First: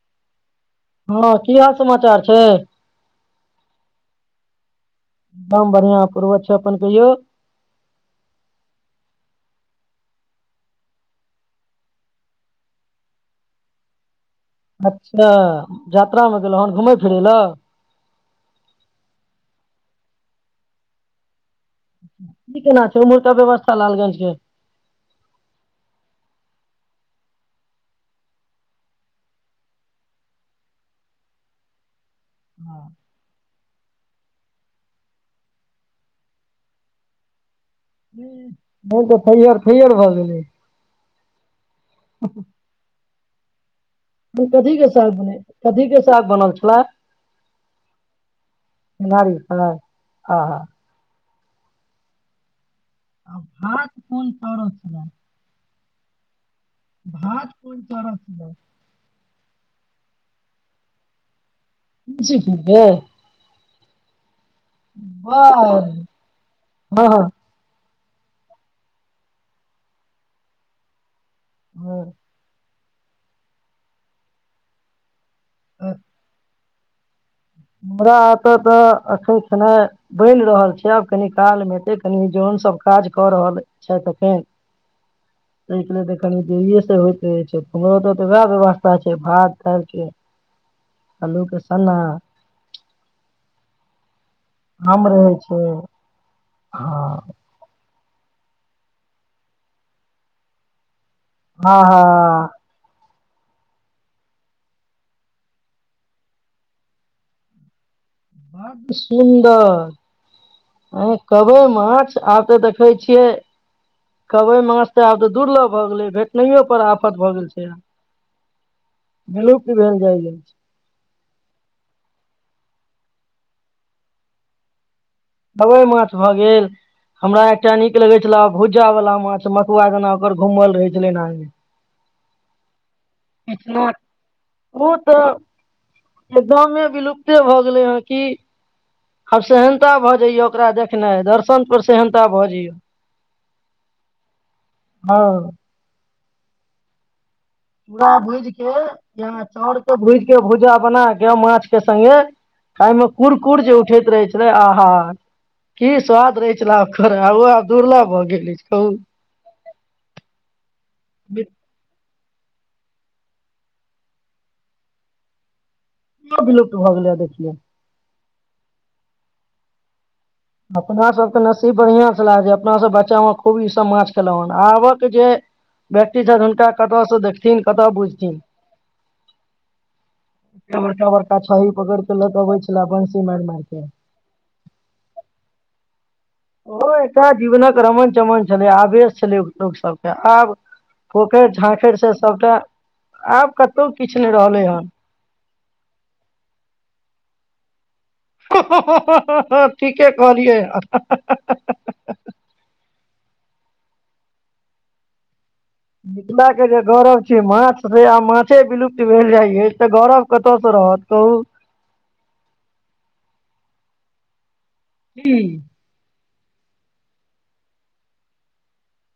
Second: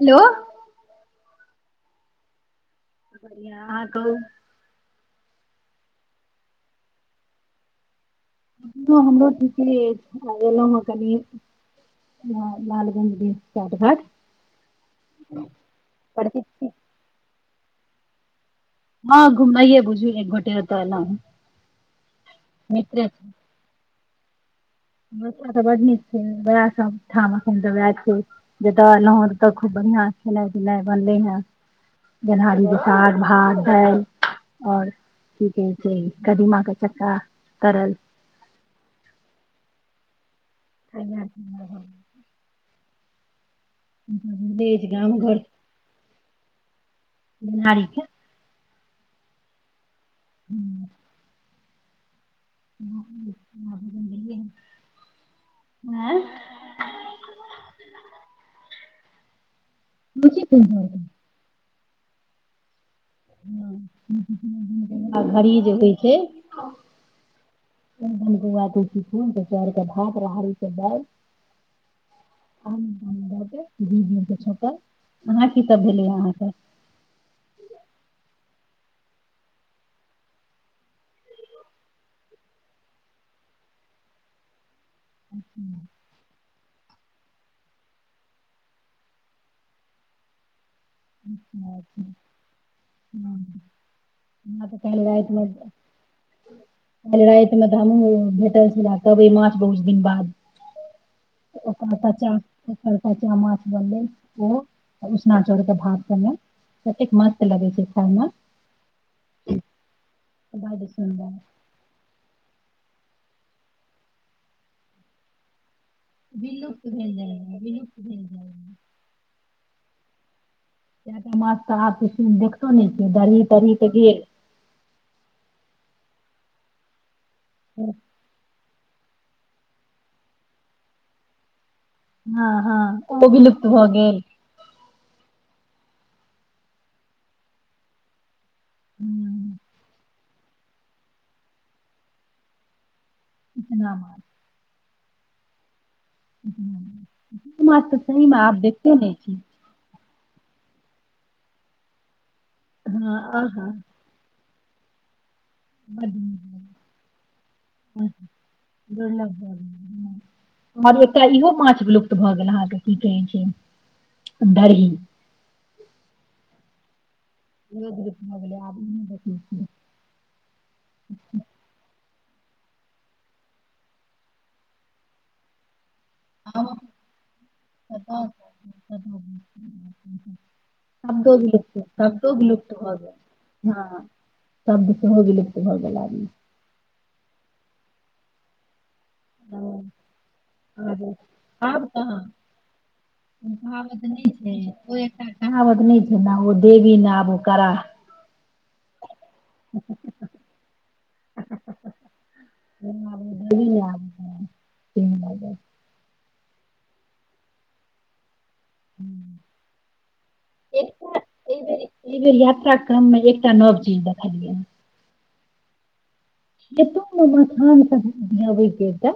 Hello. हँ की हाल समाचार छै। बढ़िआ, आहाँ कहू। एकदम बढ़िआँ पूर्वत छै, अपन कहियौ। हमरो ठीके अति, एलहुँ हेँ कनि लालगंज भ पैटघाट। अच्छा यात्रा में, गेलहु छी हेन घुमय फिरय लए हँ घुमाइए बुझू, एक गोटे अत ऐलौं। की केना छै, ओमहरुका व्यवस्था लालगंज। ज। बच्चा तऽ बड्ड नीक छै, उएह सभ ठाम एखन तऽ उएह छै, जतय एयलहुँ हेँ ततय खूब बढ़िआँ खेनाय- पिनाइ बनलै हेँ। गेनाहरिे साग-भात दाइल। आओर की कहै छै, कदीमा क चक्का। तरल नहि तऽ थैयर-थैयर भ हू। ह। कथी के साने कथी के चाक बनल छल गेनाहरीके। गेनाहरी साग। आहा। के आ भात कोन पड़ छ। हँ [inaudible] भात कोन चड़ छ मुी कह पूब हँ [inaudible] आ घड़ी जे वाह होइ छै। हँ हँ एक गौआ तुलसी फन चर क भात रड़ी बालि। आर। आ भ त छप अहाँ की सब हँ, भेलियै अहाँके। हमरा एतय तऽ एखन खना बनि रहल छै आब कनि कालमे एेतै कनि जनसभ काज कऽ रहल छथि एखन। त देख जे से हो। से छै हमरो तऽ तऽ वएह व्यवस्था छै भात दालके। हलूकेसन ह मत काल आम रहै रत मत छै हँ कालइत मत हम भेटल छल तब मछ बहुस दिन बाद आहा ओकरता च ओ कर च माछ बनले ओ उसना चाउर के भाग केने कतेक मस्त लगै छै। बड सुन्दर बड्ड अ सुन्दर कभै मछ आब त ठै छियै कहबै माछ तऽ आब तऽ दूर लग भे विलुप्त भेल आफत जाय भऽ गेल रहै छै। विलुप्त भेल जाय रहै भेल जाइ गेल इ त मस तऽ आब देखतो ने दरही तरह त गेल दबइ माछ भऽ गेल हमरा एकटा नीक लगैत छल बहुत पूजा वालला माछ मथुआ जेना ओकर घुमल रहै छलै हँ हँ। ओ विलुप्त पछीला भऽ गेल आर ओ तऽ एकदमे विलुप्ते भऽ गेलै हन की आब हूँ सेहनता भरि जइय ओकरा देखनाइ दर्शन पर सेहनता भऽ जाइ या इतनाब हँ। ह। चुड़ा भूजिके छी जेना चाउरके भूजि जे भुजा बनाके मांछके सङ्गे खाइमे हँ कुड़- कुुड़ आहा जे उठैत रहै छै रे आहा की बड्ड स्वाद रहै नीक छलाह ओकर आ-ओ आब दुर्लभ भऽ लगै गेल अछि कहु दुर्लभ भऽ गेल हँ आओर एकटा इहो माछ विलुप्त भऽ गेल अहाँके की कहै छै दरही इहो विलुप्त भऽ गेलै या [unintelligible] आब इ नै देखै छियै अपना सबके नसीब बढ़ियाँ छलाह जे अपना सब बच्चामे खूब ई सब माँछ खेलोंहूँ हन आबक जे व्यक्ति छथि हुनका कतऽ से देखथिन कतऽ बुझथिन एते बड़का शब्द बड़का छही विलुप्त पकड़ के लऽ शब्दो के अबै विलुप्त छले भऽ बंसी मारि मारि गेल के हँ शब्द सेहो विलुप्त तोहरवला ओहो एकटा जीवनक रमन चमन छलै आ बेस- पोखरि आब झाँखरि से कहाँ सबटा आब कतौ कहावत किछु नहि छै रहलै नै हन ओ एकटा कहावत नहि छै ने ओ देवी ने आब कराहऽ हें- हें- हह हाँ-हाँ-हँ ठीके कहलियै हँ हहह [unintelligible] तीन बजे मिथिलाके जे गौरव छै माँछ से आब माँछ छै से विलुप्त भेल जाइ छै तऽ गौरव कतऽस रहत कहू एहि बेर एहि बेर यात्रा क्रम मे एकटा नव चीज देखलियै की खेतोमे मखान सब उपजाबैके एकटा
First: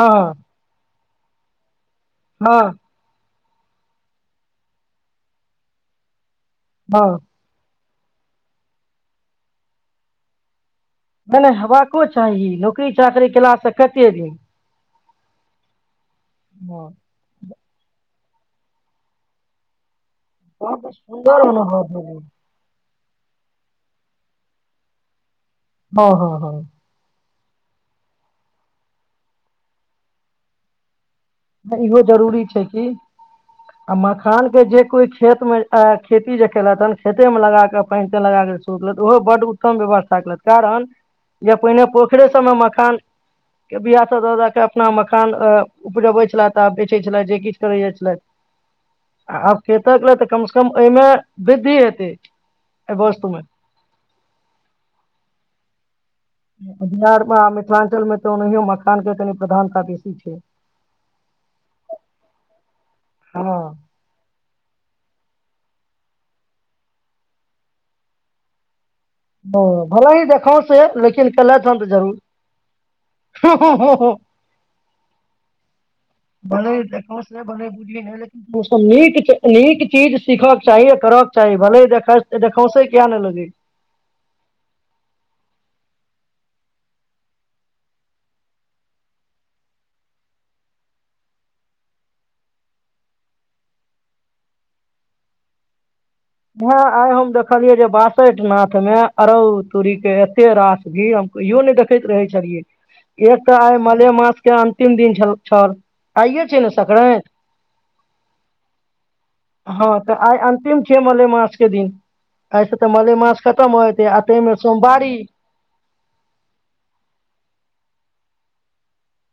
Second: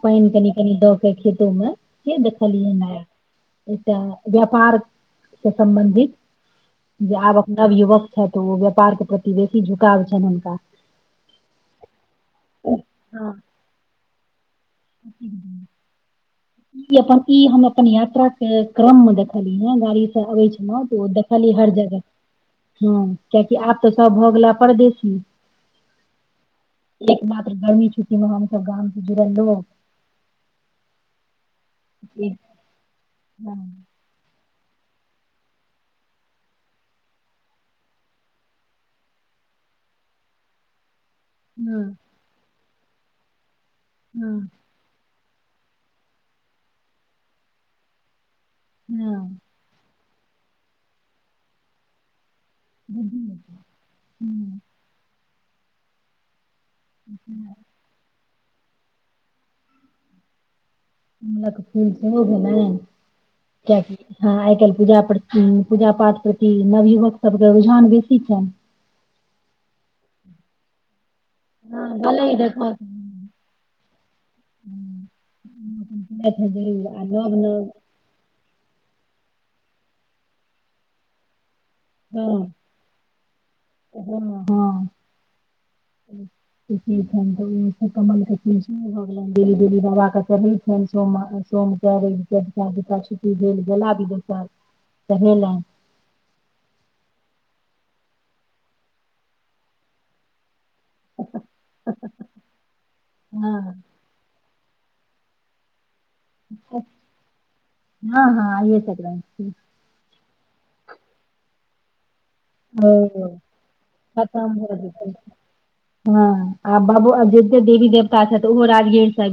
हँ पइन केनी केनी दऽ देखियै तूमे नहि हँ देखलियै आय एकटा व्यापार स सम्बन्धित हँ जे आबक नवयुवक छथितऽ ओ व्यापार के प्रति बेसी झुकाव छनि हुनका नहि नहि हेबाको चाही नौकरी चाकरी कएलासँ कतेक दिन कती हँ क ई अपन ई हम अपन यात्रा क्रममे देखली ह गाड़ी तऽ अबै छलहूँ बड्ड तऽओ सुन्दर देखलियै हर अनुभव जगह भेलै हाँ कियकि आब तऽ सब भऽ गेला परदेशी हँ हँ हँ एकमात्र गर्मी छुट्टी मे हमस गाम से जुड़ल रहो नहि इहो जरूरी छै किी आ मखान के जे कोइ खेतमे खेती जे केलथि हेन खेते मे लगा कऽ पान ते लगााक शुरू केल ओहो बड्ड उत्तम व्यवस्था केलथि कारण जे पहिने हँ पोखरिे समय म तन के बिी आ स हँ द के अपना म प तऽब बेै छलै जे किछु करै जाइ छलै हँ तकले तऽ कम से कम ओहिमे वृद्धि हेतै एहि वस्तु मे बी ल ह बिहारमे मिथिलाञ्चलमे तऽ ओनाहिो मखान के कनि प्रधानता बेसी छै अ ल क फूल त हो गेल हँ क हँ आइ काल् पूजा ह पूजा पाठ प्रति नवयुवक सभके रुझान बेसी छनि ओ भला ही देखाव से लेकिन कल त हँ त भलै देखब जरूर पंचायत है भने जरूर आ देख नव छल भन नव बुझली नहि ओसभ नीक नीक चीज सीखक चाही आ करक चाही भले देख हँ देखा से किया नहि लगे हँ हँ छनि तऽ ओसँ कमलके च भऽ गेलनि ब देली बाेँ चढ़ै छनि सोम सोमके अव चका जूा छुट्टी भेल गेला विदोसर चढ़ेलनि ह आइ हम देखलियै जे बासठि नाथ मे अड़हु तूड़ी के एते रास भी हम कहियो नहि देखैत रहै छलियै एक तऽ आइ हँ मलेमास के अंतिम दिन छल छल आइए छै ने संकरााति हँ हँ आइए संक्रान्ति छी हँ तऽ आइ अन्तिम आजके दिन ऐसे तऽ ओ मलय मास खतम होयत आ ताहिमे खतम हो सोमवारी हँ आ बाबू अयोध्या देवी दे ओहो राजगीर सा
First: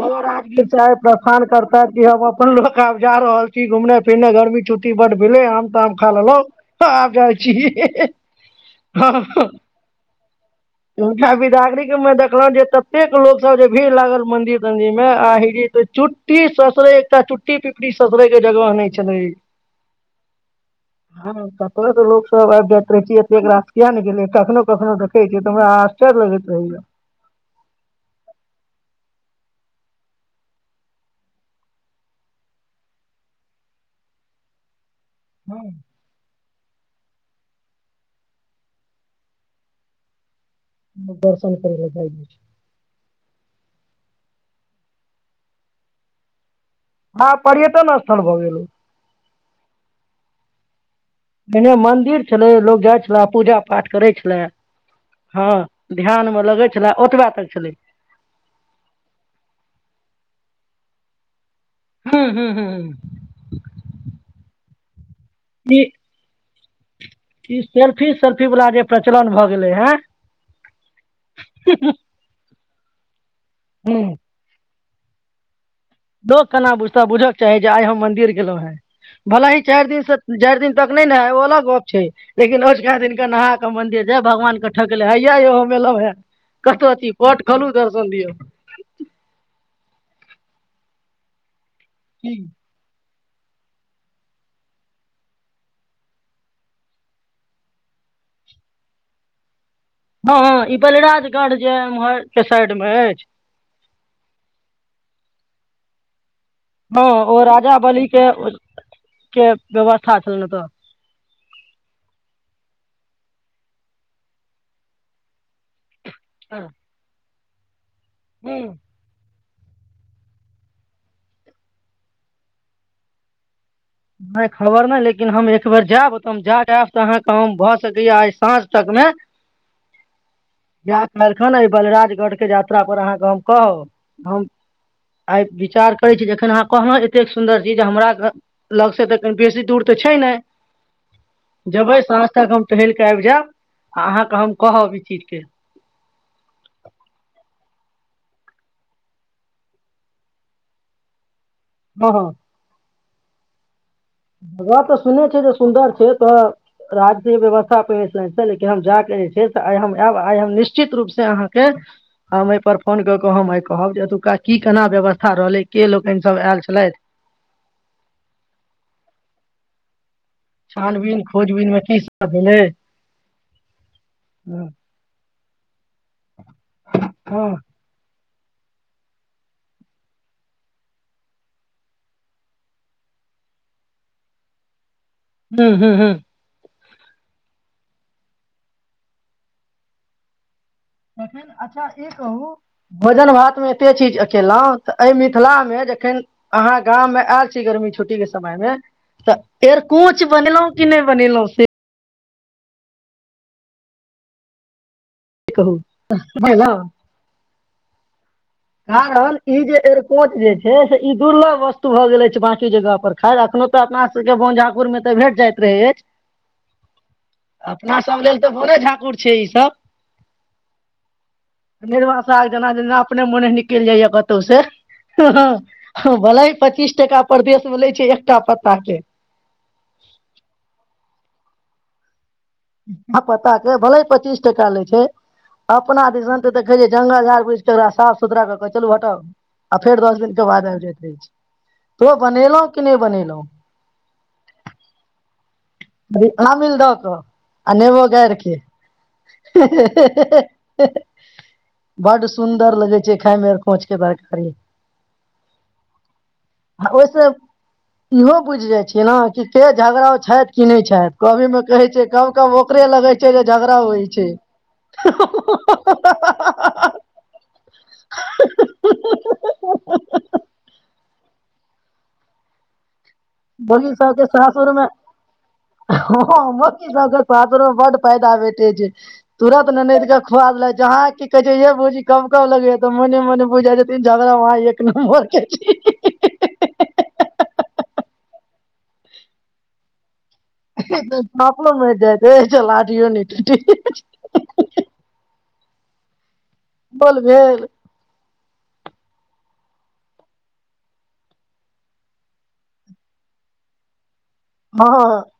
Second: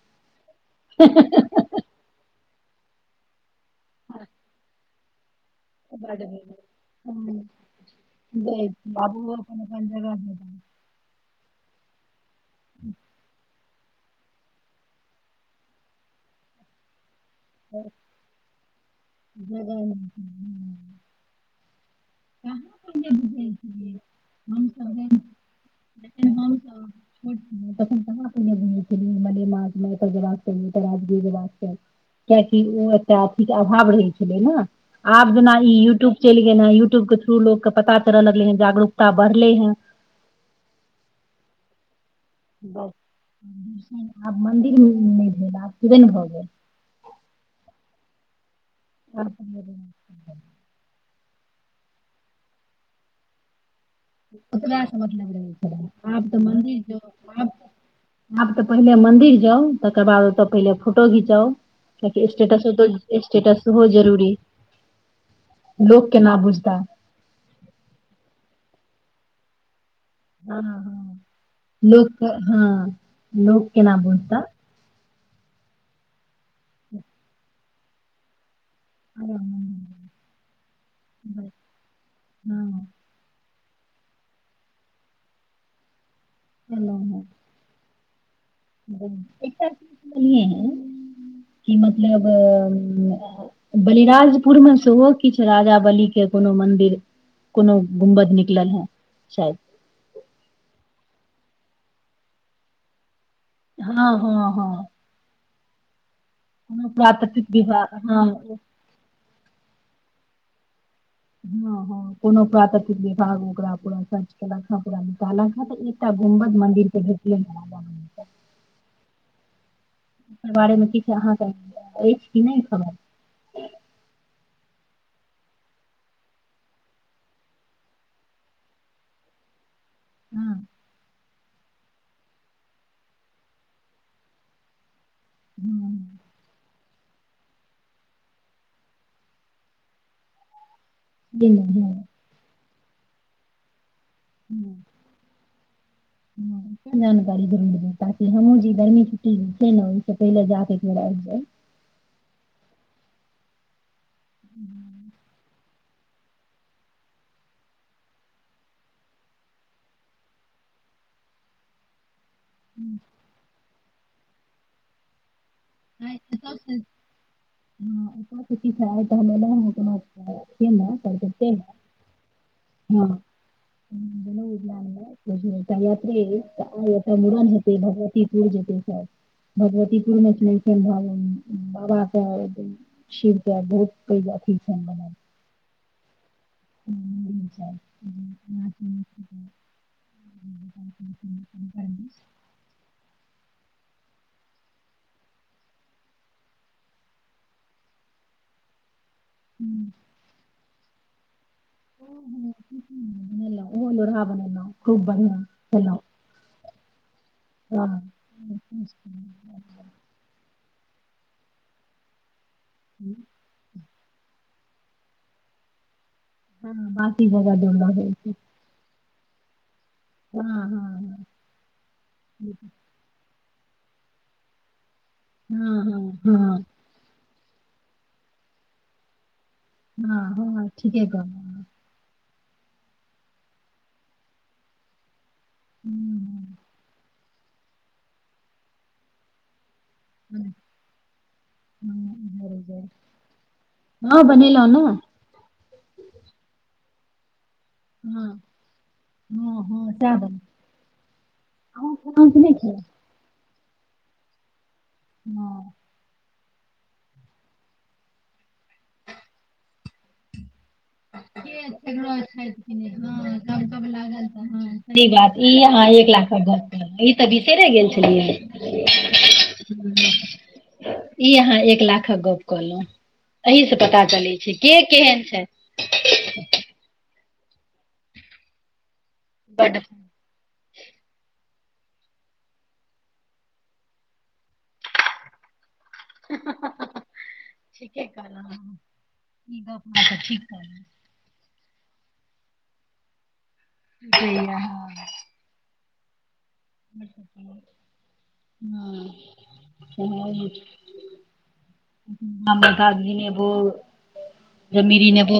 आीर चाहे प्रसान करताै कि ह कोनो लोक के आब जा रहल छै घुमना फिरना घरमे छुटी ब आ ताम खा बड्ड ल ल भेलै आ हँ छी जाइ छी आब ओहो अपन अपन जगह आ बिदाग्रिक म द देख जे ततेक लोकसभ जे भी लागल मंन्दिर तंन्दिर मे आहि चुट्टी ससरे एकटा चुट्टी पुटी पिपी ससुरे के जगह नहि छलै जगह जगह ह कखनो ते लोक सब कहाँ आबि जाइत रहे पहिले छै एते रास किया ने गेले कखनो कखनो देखे छियै तऽ हमरा आश्चर्य लगैत हम रहैया छट तन कह अप घुमै मले नहिर जबाक च तऽ राजगीय जबाक च कियकि ओ एकटा अथीके अभाव रहै छलै ने आब जेना ई हँ यूट्यूब चल य यट्यूब के थ्रू लोक के पता चलऽ लगले है जागरूकता बढ़ले है दर्शन कर ल जाइ बस आब मन्दिरमे नहि भेल आब किबे ने भऽ गेल हँ पर्यटन स्थल भगलु आ एने मंदिर छलै लोग जाइ छले पूजा पाठ करै छले ओास मतलब रहै हँ छल आब ध्यान तऽ मे लगै मन्दिर छले ओतबे जा तक छलै आब तऽ पहिले मन्दिर जाउ तकर बाद त पे फोटो घिचा हूँ ताकि हूँ स्टेटस तऽ हूँ स्टेटस हो जरूरी ई लोक केना बुझ तऽ ई सेल्फी सेल्फी वला जे प्रचलन भए गेलै हे हँ हँ लोक हँ लोकग केना बुत लोको केना बुझता बुझयक चाही जे आइ हम मदिर गेलहुँ हं भला ह चारि दिन से चारि दिन तक नहि ने ह ओ अलग गप छै लेकिन हँ अजुका दिन के नहा मंदिर हय भगवान के ठकले हया य मेल है कतथ एलहुँ पोट खोलू त ी य नी की मतलब अ-ए बलिराजपुरमे सेहो किछु राजा बलीेके कोनो मन्दिर कोनो गुमबद निकलल हन शायद हँ ई पहिले राजगाट जे हो साइड मे हाँ हाँ हाँ हाँ ओ राजा विभाग बली के हँ के व्यव- -स्था चल तऽ हाँ हाँ कोनो पुरातत्व विभाग ओकरा पूरा सर्च केलक हन पुरा नीकालल हँ तऽ ई ता गुमबद मन्दिर के जे [unintelligible] हूँ ओकर बारेमे किछ अहाँके अछि कि नहि खबर नहि खबर नहि लेकिन हम एक बेर जाएब तऽ जा कऽ आएब तऽ अहाँके हम भऽ सकैया आइ साँझ तकमे हूँ या काल्हिखन ई बलराजगढ़के यात्रा पर अहाँके हम कहब हम आइ विचार करैत हँ छी जे जखन अहाँ कहलौं एत - एतेक सुन्दर चीज हमरा घर लगसँ तऽ कनि बेसी दूर तऽ छै ने से नहि जबै हँ साँझ तक हम टहैल कऽ आबि जाएब आ अहाँकेँ हम कहब ई चीजके हूँ जानकारी धरूड़ ताकि हमहूँ जे ई गरमी छुट्टी छै ने ओहिसँ पहिल जाकऽ एक बेर आबि जाइ हाँ जगह तऽ सुनने छियै जे सुन्दर छै से तऽ राजके व्यवस्था लेकिन हम जाके जे छै से आइ हम आएब आइ हम निश्चित रूप से अहाँके हम एहि पर फोन कऽ कऽ हम एहि कहबजे एतुका की केना व्यवस्था रहलै [unintelligible] [unintelligible] [unintelligible] [unintelligible] के लोकनि सब आयल छलथि छानबीन खोजबीन मे की सब भेलै हँ तऽ आइ एतऽ मूड़न हेतै भगवत- भगवतीपुर जेतै सब भगवतीपुरमे छै बाबाके शिवके बहुत पैघ अथि छन मने हूँ हूँ हूँ हूँ तहन अच्छा ई कहू भोजन भातमे कते चीज केलहुँ तऽ एहि मिथिलामे जखैन अहाँ गाममे आएल छी गर्मी छुट्टीके समयमे तऽ अरकोंच बनेलहूँ की नै बनेलौं से बनेलहुँं ओहो लोरहा बनेलहुँ खूब बढ़िआँ की कहू हँ [unintelligible] हाँ हे-ह ई दुर्लभ वस्तु भऽ गेले छै वां- जगह पर खाएर एखनो तऽ अपना सबके बोन- पुरमे तऽ भेट जाइत रहै अछि हाँ बाँकी जगा जोड़बाक अपना लागै सब छै लेल तऽ बने झाकुर छै ई हँ हँ सब निरवा साग जेना जेना अपने मोने नीक कैल जाइया कतहु से हँ हँ हँ-हाँ हँ भलेहिं हँ पच्चीस टका परदेशमे लै छै एकटा पत्ताकके हाँ हाँ ठीके कहलहूँ हाँ पताके भले पच्चीस टका लै छै अपना दिसनतऽ हँ देखै छियै जंगल झाड़ पोइछ कऽ एकरा साफ सुथरा कऽ कऽ चलू हटाउ आ फेर दस दिन के हँ बाद आबि जाइत रहै छै यौ बनेलहुँ की नहि बनेलहुँ हँ बनेलौं ने आमिल दऽ कऽ आ नेबो हँ गारिके हँ हँ सैह बन हँ-हँ-हह-हँ अहुं बड्ड खेलौं कि नै खेलौं सुन्दर लगै छै खाईमे पहुँचके बात करियौ हाँ आ ओहिसँ इहो बुझि जाइ छियै नऽ की के झगड़ाउ छथि कि नहि छथि कभी मे कहै छै कब कब ओकरे लगै छै जे झगड़ा होइ छै ठीक बात ई अहाँ एक लाखके गप्प कहलहूँ ई तऽ बिसैरे गेल [unintelligible] ई अहाँ एक लाखक गप कहलहूँ अही सऽ पता चलै छै के केहन छै हाँ [unintelligible] सासुरमे बड्ड फायदा भेटै छै तुरत बड ननदके खुआ देलक जहाँ की कहै येए भौजी कब कब लगै या तऽ मने मने बुझिजाइ छथिन झगड़ाउ अहाँ एक नम्बरके छी ठीके कहलहूँ ई गप अहाँ तऽ ठीक कहलहूँ साँपो [unintelligible] भ हाँ बोल भेल [unintelligible] जमीरी हँ नेबो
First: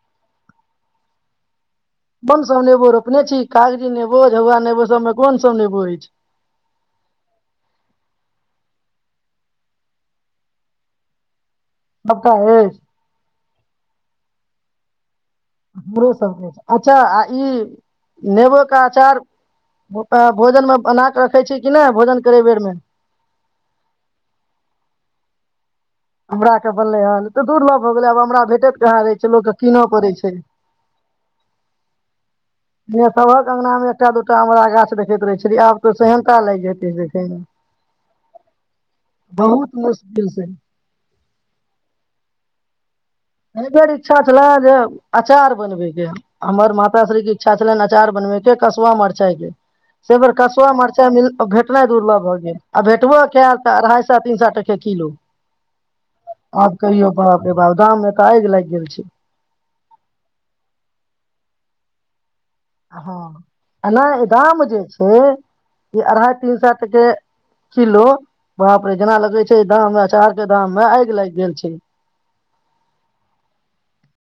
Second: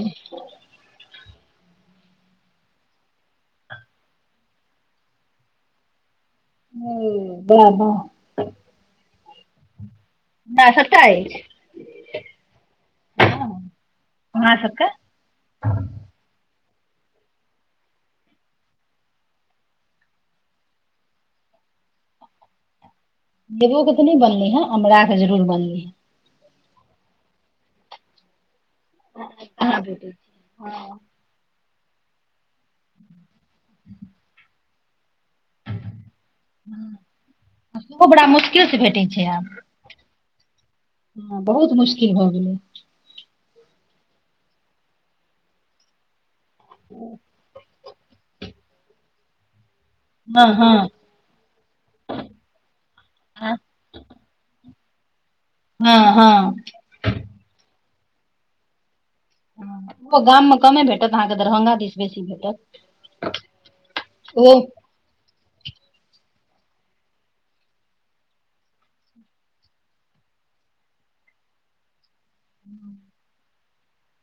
कोन सभ नेबो रोपने छी कागजी नेबो झौआ नेबो सभमे कोनसभ नेबो अछि ह ब त सबटा अछि सबटा अछि आहांँ सबके हमरोसभ अच्छा आ ई नेबोके अचार भोजनमे बना कऽ रखैत छी कि नहि भोजन करय बेरमे नेबो के तऽ नहि बनली है अमरा के जरूर बनली है अमरा के बनलै हनऽ दुर् लभ हो गेलै आब हमरा भेटेत इ रहै छै लोक के कहाँ कीनऽ पड़ै भेटै छै किया सभहक अंँगना मे एकटा दूटा अमरा गाछ देखैत रहै छै बड़ा मुशकिल से भेटै छै आब बहुत मुश्किल से ह बहुत मुश्किल भऽ गेलै एहि बेर इच्छा छले जे अचार बनबैके ह हमर माता श्री के इच्छा छलनि अचार बनबै के कसुआ मरचाइके से एय बेर हँ कसुआ हँ मरचा मिल भेटनाइ दु उर्लभ भऽ गेल आ भेटबो कयल हँ तऽ अढ़ाई सए तीन सए टा किलो हँ हँ आ कहियो बाप रे बाप दाम मे आइग लाग गेल छी ह ओ गाममे कमे भेटत अहाँकेँ दरभंगा दिस बेसी भेटत हँ एना ओ गाम जे छै ई अढ़इ तीन सात टके किलो बाप रे जेना लगे छै गाम मे अचार के दाम मे आगि लागि गेल छै ह